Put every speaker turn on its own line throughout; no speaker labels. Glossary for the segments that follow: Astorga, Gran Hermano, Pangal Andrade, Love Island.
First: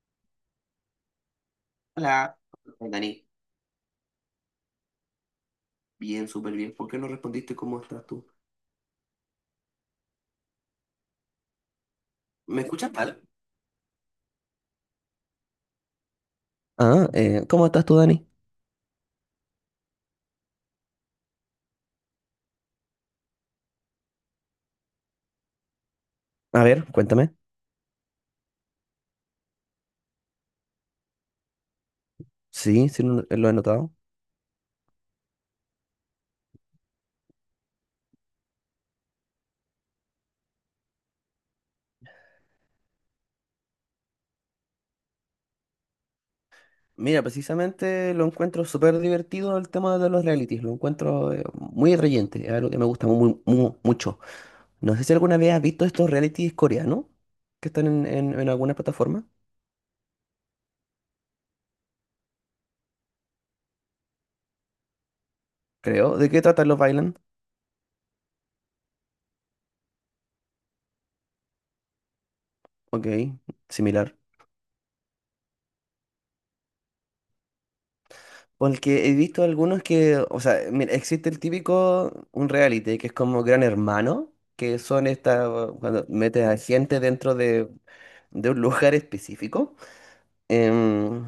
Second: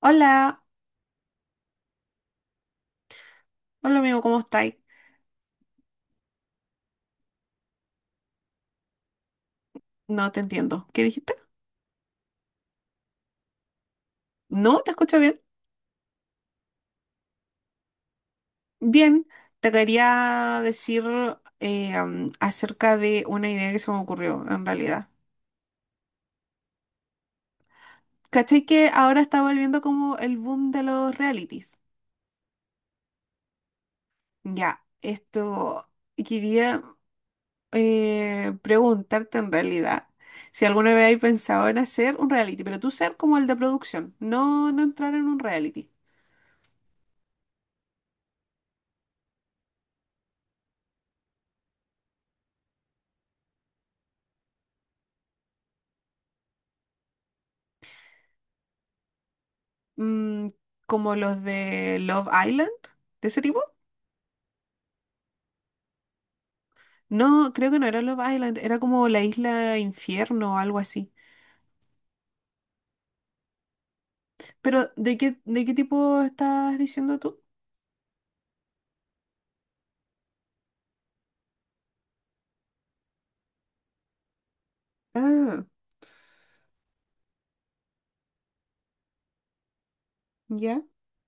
Hola,
Hola, Dani.
hola amigo, ¿cómo estáis?
Bien, súper bien. ¿Por qué no respondiste cómo estás tú?
No te entiendo. ¿Qué dijiste?
¿Me escuchas mal?
No, te escucho bien.
Ah, ¿cómo estás tú, Dani?
Bien, te quería decir acerca de una idea que se me ocurrió en realidad.
A ver, cuéntame.
¿Cachai que ahora está volviendo como el boom de los realities?
Sí, sí lo he notado.
Ya, esto quería preguntarte en realidad si alguna vez hay pensado en hacer un reality, pero tú ser como el de producción, no entrar en un reality.
Mira, precisamente lo encuentro súper divertido el tema de los realities. Lo encuentro muy reyente, es algo que me gusta muy, mucho. No sé si alguna vez has visto estos realities coreanos que están en alguna plataforma,
Mm, como los de Love Island, de ese tipo.
creo. ¿De qué tratan los Island?
No, creo que no era Love Island, era como la isla Infierno o algo así.
Ok, similar.
Pero, ¿de qué tipo estás diciendo tú?
Porque he visto algunos que, o sea, mira, existe el típico, un reality, que es como Gran Hermano, que son estas,
Ah,
cuando metes a gente dentro de un lugar específico.
ya.
Em,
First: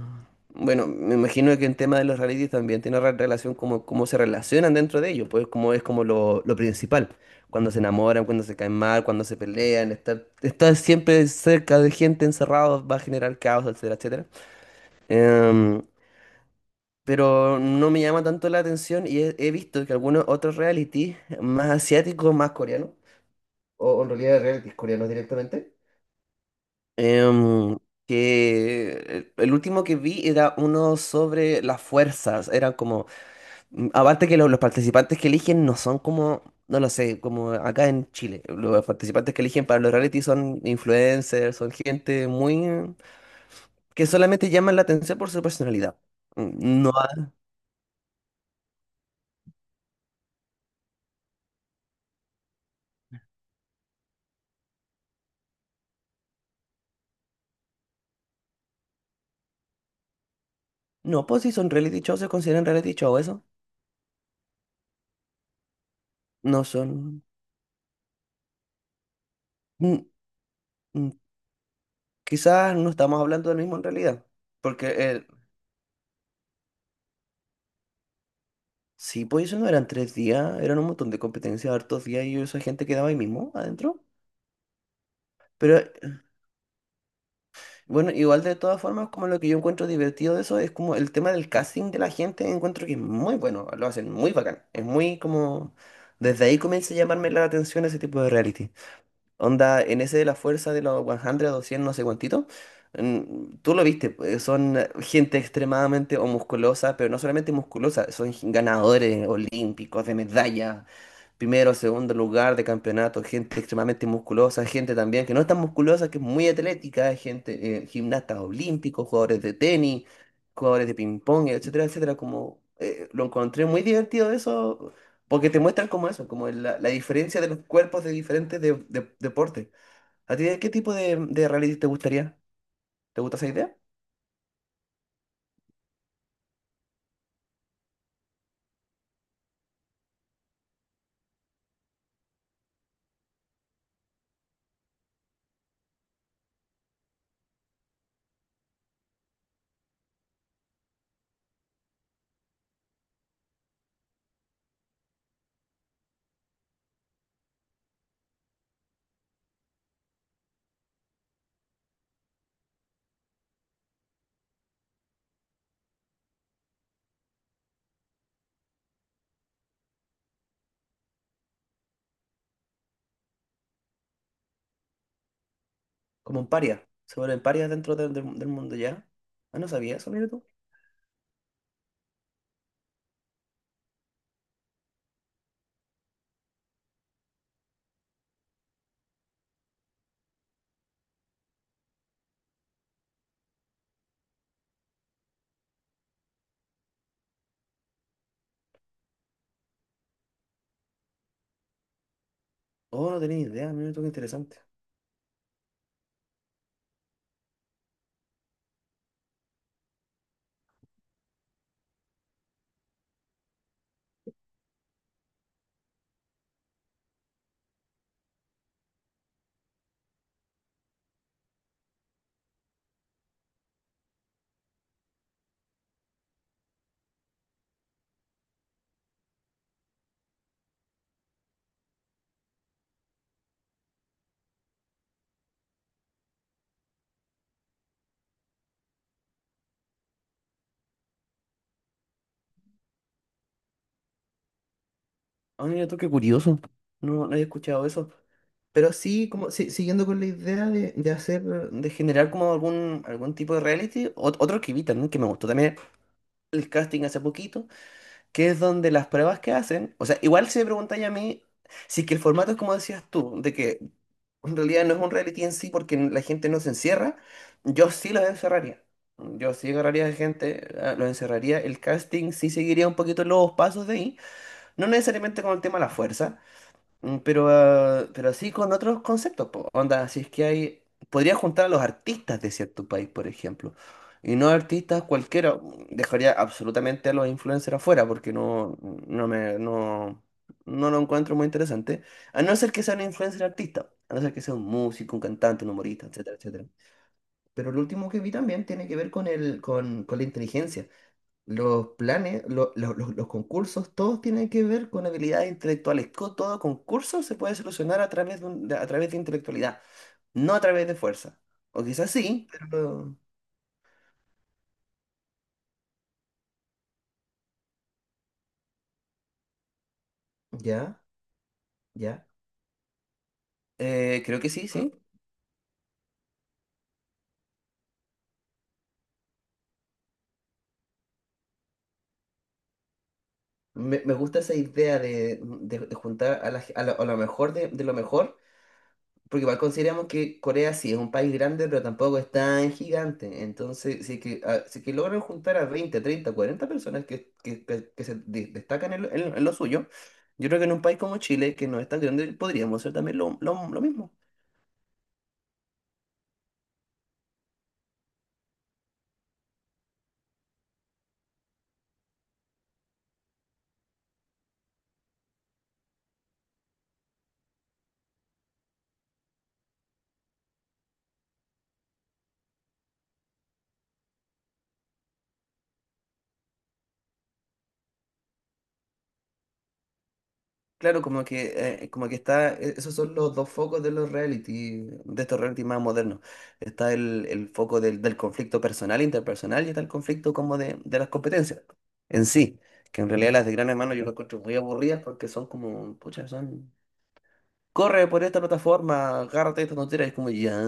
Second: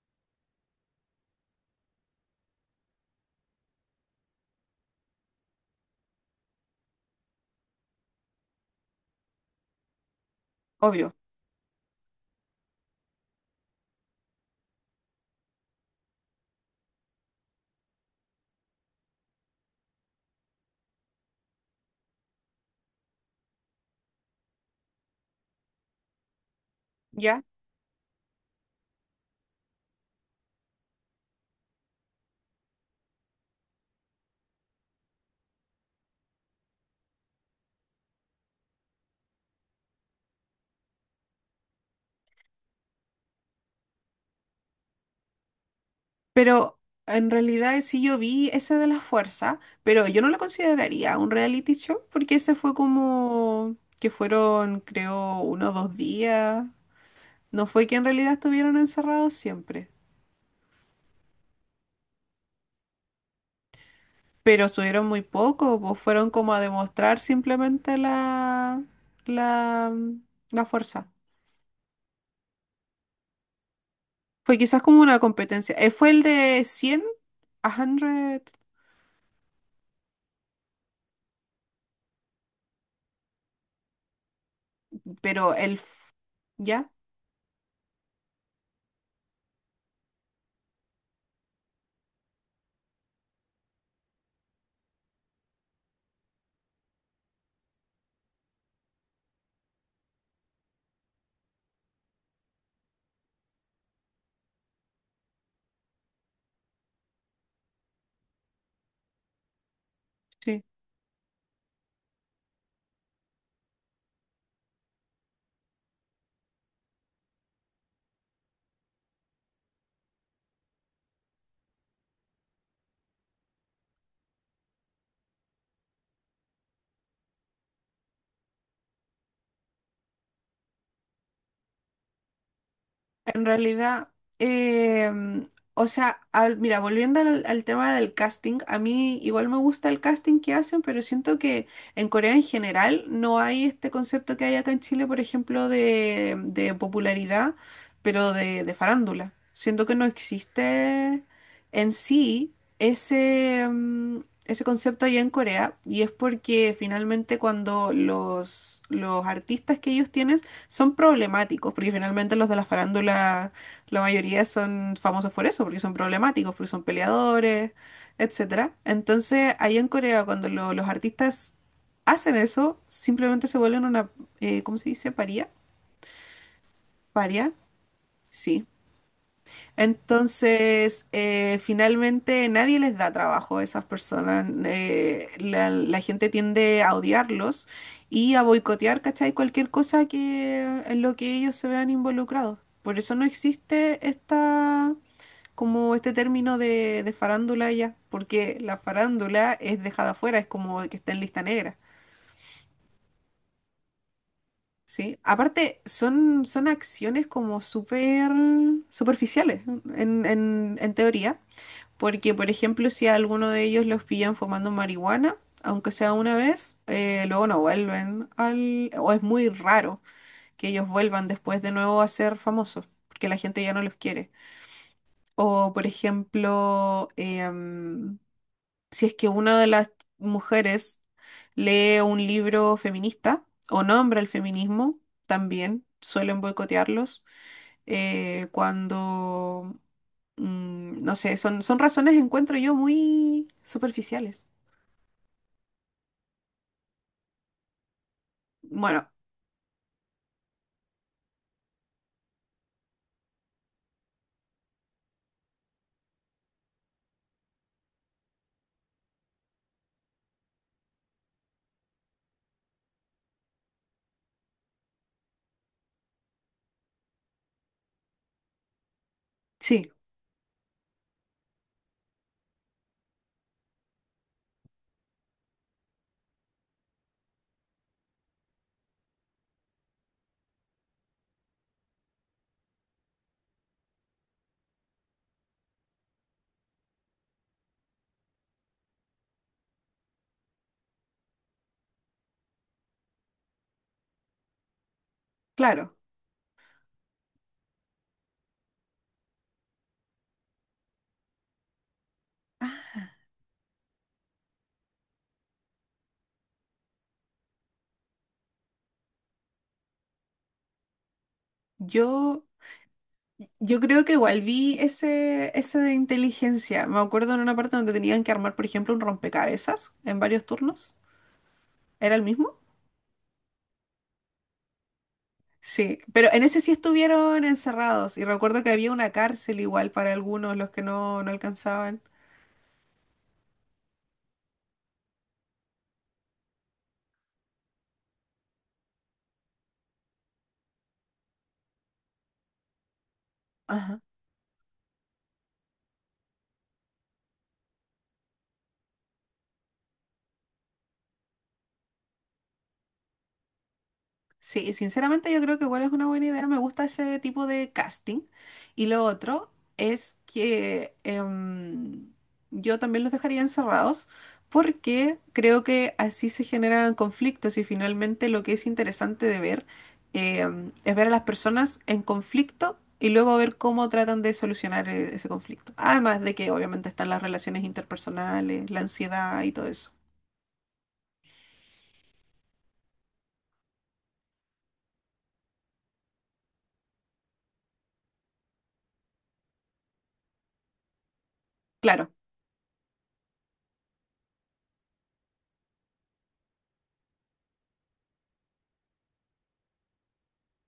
bueno, me imagino que el tema de los realities también tiene relación como cómo se relacionan dentro de ellos, pues como es como lo principal. Cuando se enamoran, cuando se caen mal, cuando se pelean, estar
Obvio,
siempre cerca de gente encerrado va a generar caos, etcétera, etcétera. Em, pero no me llama tanto la atención y he visto que algunos otros reality, más asiáticos, más coreanos, o en realidad realities coreanos directamente,
¿ya?
em, que el último que vi era uno sobre las fuerzas, eran como, aparte que los participantes que eligen no son como, no lo sé, como acá en Chile, los participantes que eligen para los reality son influencers, son gente muy, que solamente llaman la atención por su personalidad.
Pero
No,
en realidad sí yo vi ese de la fuerza, pero yo no lo consideraría un reality show porque ese fue como que fueron, creo, uno o dos días. No fue que en realidad estuvieron encerrados siempre,
no, pues si son reality shows, se consideran reality show eso.
pero estuvieron muy poco, pues fueron como a
No
demostrar
son.
simplemente la,
mm,
la fuerza.
mm, Quizás no estamos hablando del mismo en realidad.
Fue quizás
Porque
como una
el...
competencia. Fue el de 100 a 100,
sí, pues eso no eran 3 días, eran un montón de competencias, hartos días y esa gente quedaba ahí mismo, adentro.
pero el...
Pero
f- ¿Ya?
bueno, igual de todas formas, como lo que yo encuentro divertido de eso es como el tema del casting de la gente, encuentro que es muy bueno, lo hacen muy bacán. Es muy como. Desde ahí comienza a llamarme la atención ese tipo de reality. Onda, en ese de la fuerza de los 100 o 100, no sé cuántito, tú lo viste, pues, son gente extremadamente o musculosa, pero no solamente musculosa, son ganadores olímpicos de
Sí.
medallas primero, segundo lugar de campeonato, gente extremadamente musculosa, gente también que no es tan musculosa, que es muy atlética, gente, gimnastas olímpicos, jugadores de tenis, jugadores de ping-pong, etcétera, etcétera. Como lo encontré muy divertido eso, porque te muestran como eso, como la diferencia de los cuerpos de diferentes deportes. ¿A ti de qué tipo de reality te gustaría? ¿Te gusta
En
esa idea?
realidad, em, o sea, al- mira, volviendo al, al tema del casting, a mí igual me gusta el casting que hacen, pero siento que en Corea en general no hay este concepto que hay acá en Chile, por ejemplo, de popularidad, pero de farándula. Siento que no existe en sí ese, ese concepto allá en Corea, y es porque finalmente cuando los artistas que ellos tienen son problemáticos, porque finalmente los de la farándula, la mayoría son famosos por eso, porque son problemáticos, porque son peleadores, etcétera. Entonces, allá en Corea, cuando los artistas hacen eso, simplemente se vuelven una, ¿cómo se dice? Paría.
Como un paria. Se vuelven
Paria,
parias dentro del
sí.
mundo ya. Ah, no sabía eso, mira tú.
Entonces, finalmente nadie les da trabajo a esas personas. La gente tiende a odiarlos y a boicotear, ¿cachai? Cualquier cosa que, en lo que ellos se vean involucrados. Por eso no existe esta, como este término de farándula ya, porque la farándula es dejada afuera, es como que está en lista negra,
Oh, no tenía ni idea, mira tú, qué interesante.
¿sí? Aparte, son acciones como súper superficiales en, en teoría. Porque, por ejemplo, si a alguno de ellos los pillan fumando marihuana, aunque sea una vez, luego no vuelven al... o es muy raro que ellos vuelvan después de nuevo a ser famosos, porque la gente ya no los quiere. O, por ejemplo, si es que una de las mujeres lee un libro feminista o nombra el feminismo, también suelen boicotearlos eh, cuando, no sé, son razones, encuentro yo, muy superficiales.
Ah, mira tú, qué curioso. No, no había escuchado eso. Pero
Bueno,
sí, como siguiendo con la idea de hacer, de generar como algún tipo de reality, otro que vi también que me gustó también el casting hace poquito, que es donde las pruebas que hacen, o sea, igual si me preguntáis a mí, si es que el formato es como decías tú, de que en realidad no es un reality en sí porque la gente no se encierra, yo sí los encerraría. Yo sí
sí,
agarraría a gente, los encerraría, el casting sí seguiría un poquito los pasos de ahí, no necesariamente con el tema de la fuerza. Pero así con otros conceptos, po. Onda, si es que hay, podría juntar a los artistas de cierto país, por ejemplo, y no artistas cualquiera, dejaría absolutamente a los influencers afuera porque no, no me, no, no lo encuentro muy interesante, a no ser que sea un influencer artista, a no ser que sea un músico, un cantante, un
claro.
humorista, etcétera, etcétera. Pero lo último que vi también tiene que ver con con la inteligencia. Los planes,
Ah,
los concursos, todos tienen que ver con habilidades intelectuales. Todo concurso se puede solucionar a través de, a través de intelectualidad, no a través de fuerza. O
Yo,
quizás sí, pero...
yo creo que igual vi ese, ese de inteligencia. Me acuerdo en una parte donde tenían que armar, por ejemplo, un rompecabezas en varios turnos.
Ya,
¿Era el
ya.
mismo?
Creo que sí, sí.
Sí, pero en ese sí estuvieron encerrados y recuerdo que había una cárcel igual para algunos, los que no alcanzaban.
Me gusta esa idea de juntar a lo mejor de lo mejor. Porque igual consideramos que Corea sí es un país grande, pero tampoco es tan gigante. Entonces, si es que logran juntar a 20 30 40 personas que se destacan en lo suyo, yo creo que en un país como Chile, que no es tan grande, podríamos hacer también lo mismo.
Sí, sinceramente yo creo que igual es una buena idea, me gusta ese tipo de casting. Y lo otro es que yo también los dejaría encerrados porque creo que así se generan conflictos y finalmente lo que es interesante de ver es ver a las personas en conflicto y luego ver cómo tratan de solucionar ese conflicto. Además de que obviamente están las relaciones interpersonales, la ansiedad y todo eso.
Claro, como que está, esos son los dos focos de los reality, de estos reality más modernos. Está el foco del conflicto personal, interpersonal, y está el conflicto como de las competencias
Claro.
en sí. Que en realidad las de Gran Hermano yo las encuentro muy aburridas porque son como, pucha, son, corre por esta plataforma, agárrate esta tontera, y es como, ya,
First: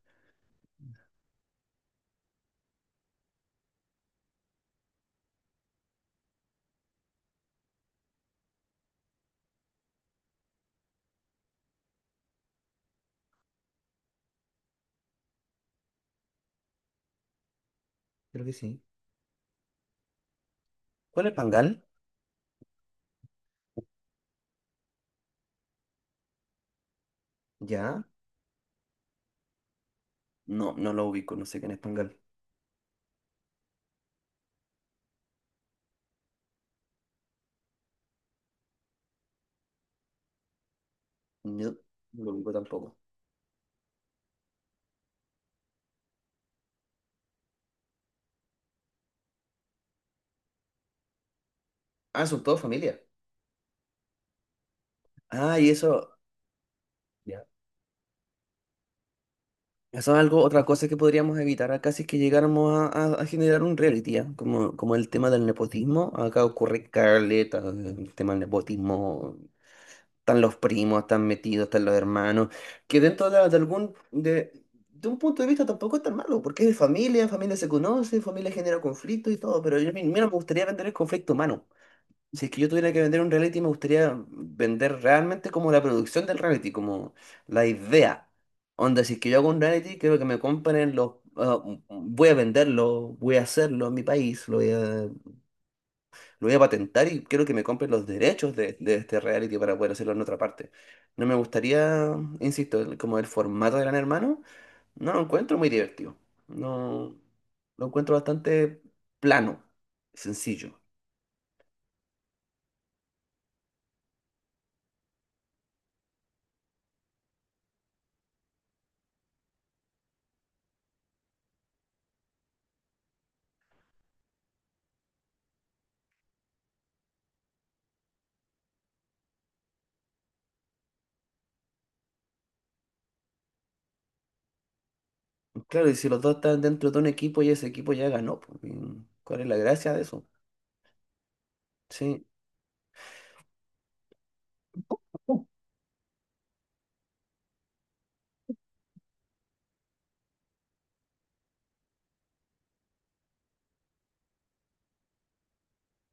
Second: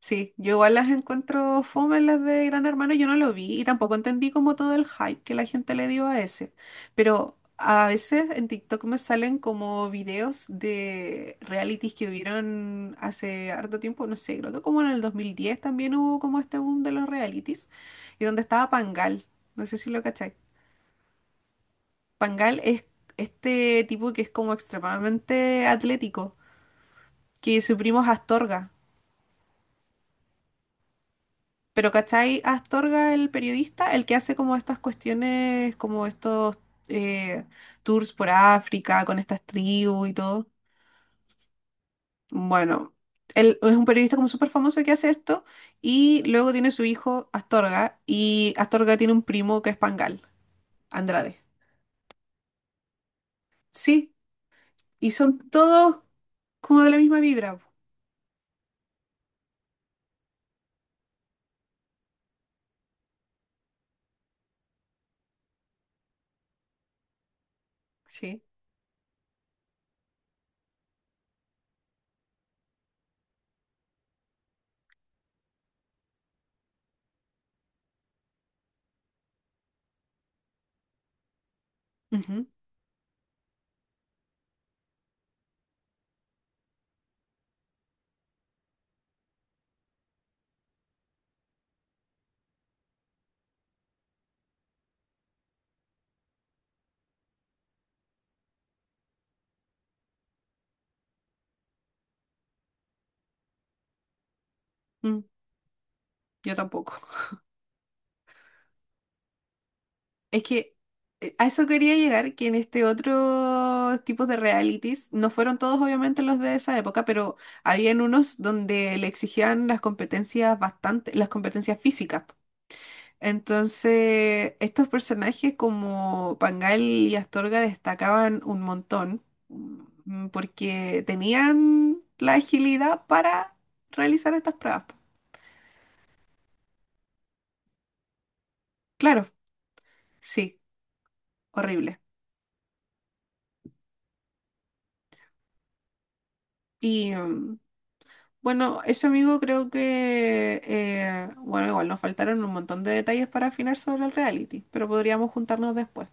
Sí, yo igual las encuentro fome las de Gran Hermano, yo no lo vi y tampoco entendí como todo el hype que la gente le dio a ese. Pero a veces en TikTok me salen como videos de realities que hubieron hace harto tiempo, no sé, creo que como en el 2010 también hubo como este boom de los realities y donde
creo que
estaba
sí.
Pangal, no sé si lo cacháis.
¿Cuál es Pangal?
Pangal es este tipo que es como extremadamente atlético, que su primo
Ya,
es Astorga.
no, no lo ubico, no sé quién es
Pero
Pangal.
¿cachai? Astorga, el periodista, el que hace como estas cuestiones, como estos eh, tours por África con estas tribus y todo.
No, no lo ubico
Bueno,
tampoco.
él es un periodista como súper famoso que hace esto y luego tiene su hijo Astorga y Astorga tiene un primo que es Pangal, Andrade.
Ah, son todos familia.
Sí, y son
Ah, y
todos
eso.
como de la misma vibra. Po.
Eso es algo, otra cosa que podríamos evitar acá si es que llegáramos a generar un reality, ¿ah? Como el tema del nepotismo, acá ocurre caleta, el tema del
Sí.
nepotismo, están los primos, están metidos, están los hermanos, que dentro de un punto de vista tampoco es tan malo, porque es de familia, familia se conoce, familia genera conflicto y todo, pero yo, mira, me gustaría vender el conflicto humano.
Ujú,
Si es que yo tuviera que vender un reality, me gustaría vender realmente como la producción del reality, como la idea. Onda, si es que yo hago un reality, quiero que me compren voy a venderlo, voy a hacerlo en mi país, lo voy a patentar y quiero que me compren los derechos de este reality para poder hacerlo en otra parte. No me gustaría, insisto, como el formato de Gran Hermano, no
mm,
lo encuentro muy divertido.
yo tampoco.
No, lo encuentro bastante plano,
Es que
sencillo.
a eso quería llegar, que en este otro tipo de realities, no fueron todos obviamente los de esa época, pero habían unos donde le exigían las competencias bastante, las competencias físicas. Entonces, estos personajes como Pangal y Astorga destacaban un montón, porque tenían la agilidad para realizar estas pruebas.
Claro, y si los dos están dentro de un equipo y ese equipo ya ganó, pues, y
Claro,
¿cuál es la gracia de eso?
sí, horrible.
Sí,
y mm, Bueno, eso amigo creo que, bueno, igual nos faltaron un montón de detalles para afinar sobre el reality, pero podríamos juntarnos después.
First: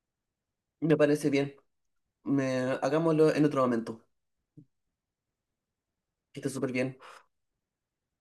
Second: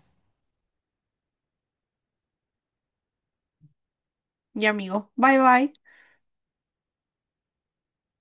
me parece bien. Me, Hagámoslo en otro momento.
Ya amigo, bye bye.
Que esté súper bien.